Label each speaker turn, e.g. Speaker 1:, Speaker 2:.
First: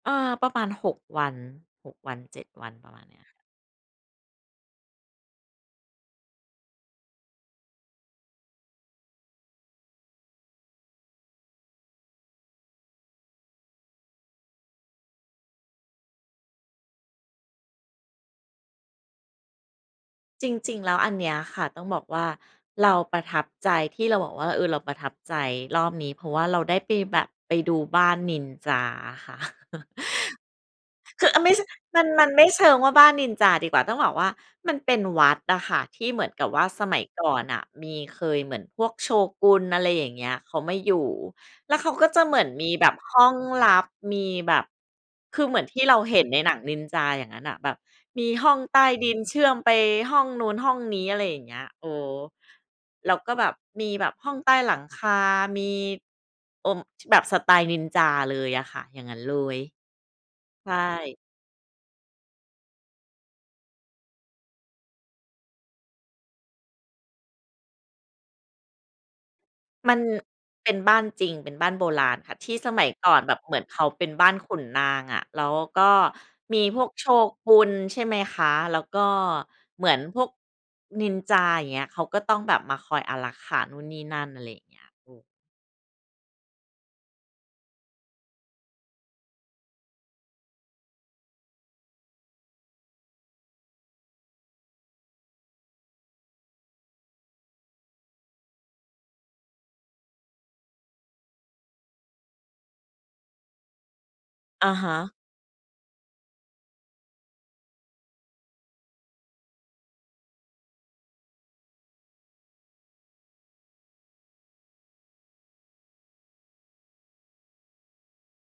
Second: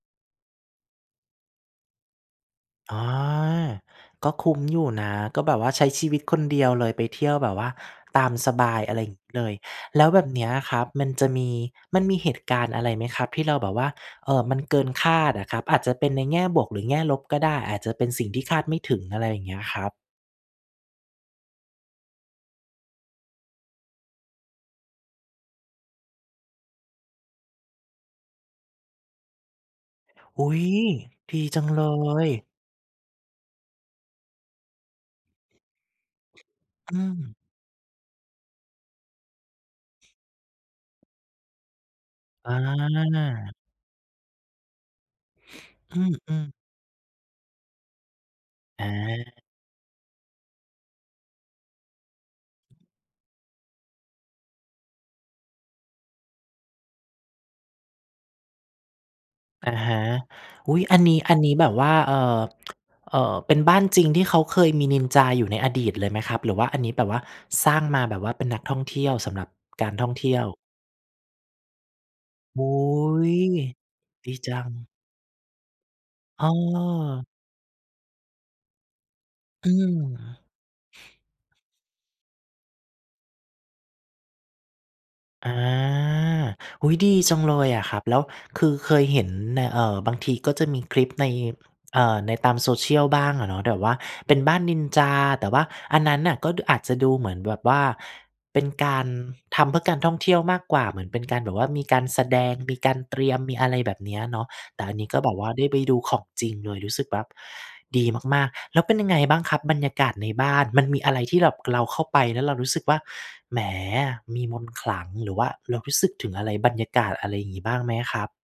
Speaker 1: เออ ประมาณ 6 วัน 6 วัน 7 วัน ปร
Speaker 2: อ
Speaker 1: ะมา
Speaker 2: า
Speaker 1: ณเนี้ย
Speaker 2: ก็คุ้มอยู่นะ ก็แบบว่าใช้ชีวิตคนเดียวเลย ไปเที่ยวแบบว่าตามสบาย อะไรอย่างงี้เลย แล้วแบบนี้อะครับ มันจะมี มันมีเหตุการณ์อะไรไหมครับที่เราแบบว่า เอ่อ มันเกินคาดอะครับ? อาจจะเป็นในแง่บวก หรือแง่ลบก็ได้ อาจจะเป็นสิ่งที่คาดไม่ถึง อะไรอย่างเงี้ยครับ
Speaker 1: จริง ๆ แล้วอันเนี้ยค่ะ ต้องบอกว่าเราประทับใจ ที่เราบอกว่า เอ่อ เราประทับใจรอบนี้ เพราะว่าเราได้ไปแบบ ไปดูบ้านนินจาอะค่ะ
Speaker 2: อุ๊ย! ดีจังเล
Speaker 1: คือ อา ไม่ ช มัน มันไ
Speaker 2: ย
Speaker 1: ม่เชิงว่าบ้านนินจาดีกว่า ต้องบอกว่ามันเป็นวัดอะค่ะ ที่เหมือนกับว่าส
Speaker 2: อ
Speaker 1: ม
Speaker 2: ื
Speaker 1: ัยก่อ
Speaker 2: ม
Speaker 1: นน่ะมี เคย เหมือนพวกโชกุน อะไรอย่างเงี้ย เขามาอยู่ แล้วเขาก็จะเหมือน
Speaker 2: อ
Speaker 1: มีแบบห้อง
Speaker 2: า
Speaker 1: ลับ มีแบบ คือเหมือนที่เ
Speaker 2: อ
Speaker 1: ราเห็น
Speaker 2: ื
Speaker 1: ใน
Speaker 2: ม
Speaker 1: ห
Speaker 2: ๆ
Speaker 1: นังนินจา อย่างงั้นน่ะ แบบมีห้องใต้ดินเชื
Speaker 2: อา
Speaker 1: ่อมไปห้องนู้น ห้องนี้ อะไรอย่างเงี้ย เอ่อ แล้วก็แบบมีแบบห้องใต้หลังคา มี เอ่อ ช แบบสไตล์นินจาเลยอะค่ะ อย่างงั้นเลย
Speaker 2: อะฮะ
Speaker 1: ใช
Speaker 2: อุ๊ย! อันนี
Speaker 1: ่
Speaker 2: ้ อันนี้แบบว่า เอ่อ เอ่อ เป็นบ้านจริงที่เขาเคยมีนินจาอยู่ในอดีตเลยไหมครับ หรือว่าอันนี้แบบว่าสร้างมาแบบว่าเป็นนักท่องเที่ยว สำหรับกา
Speaker 1: ม
Speaker 2: ร
Speaker 1: ัน
Speaker 2: ท่องเที่ยว?
Speaker 1: เป็นบ้านจริง เป็นบ้านโบราณค่ะ ที่
Speaker 2: โอ
Speaker 1: ส
Speaker 2: ้
Speaker 1: มัยก
Speaker 2: โ
Speaker 1: ่อน
Speaker 2: ฮ
Speaker 1: แบบเหมือนเขาเป็นบ้
Speaker 2: ด
Speaker 1: า
Speaker 2: ี
Speaker 1: นข
Speaker 2: จ
Speaker 1: ุ
Speaker 2: ั
Speaker 1: น
Speaker 2: ง
Speaker 1: นางอะ แล้วก็
Speaker 2: อ้
Speaker 1: มีพวกโช
Speaker 2: อ
Speaker 1: กุน ใช่ไหมคะ แล้วก็
Speaker 2: อื
Speaker 1: เหมือนพวก
Speaker 2: ม
Speaker 1: นิน จา อย่างเงี้ย เขาก็ต้องแบบมาคอยอารักขานู่นนี่นั่น อะไรอย่างเงี้ย เออ
Speaker 2: อา อุ๊ย ดีจังเลยอะครับ แล้วคือเคยเห็นใน เอ่อ บางทีก็จะมีคลิปใน เอ่อ ในตาม social บ้างอะเนาะ แต่ว่าเป็นบ้านนินจา แต่ว่าอันนั้นน่ะ ก็ ด อาจจะดูเหมือนแบบว่าเป็นการทำเพื่อการท่องเที่ยวมากกว่า เหมือนเป็นการแบบว่ามีการแสดง มีการเตรียม มีอะไรแบบเนี้ยเนาะ
Speaker 1: อะ
Speaker 2: แต่
Speaker 1: ฮ
Speaker 2: อันนี้
Speaker 1: ะ
Speaker 2: ก็แบบว่าได้ไปดูของจริงเลย รู้สึกว่าดีมาก ๆ แล้วเป็นยังไงบ้างครับบรรยากาศในบ้าน มันมีอะไรที่แบบเราเข้าไปแล้วเรารู้สึกว่า แหม มีมนต์ขลัง หรือว่าเรารู้สึกถึงอะไร บรรยากาศอะไรอย่างงี้ บ้างไหมครับ?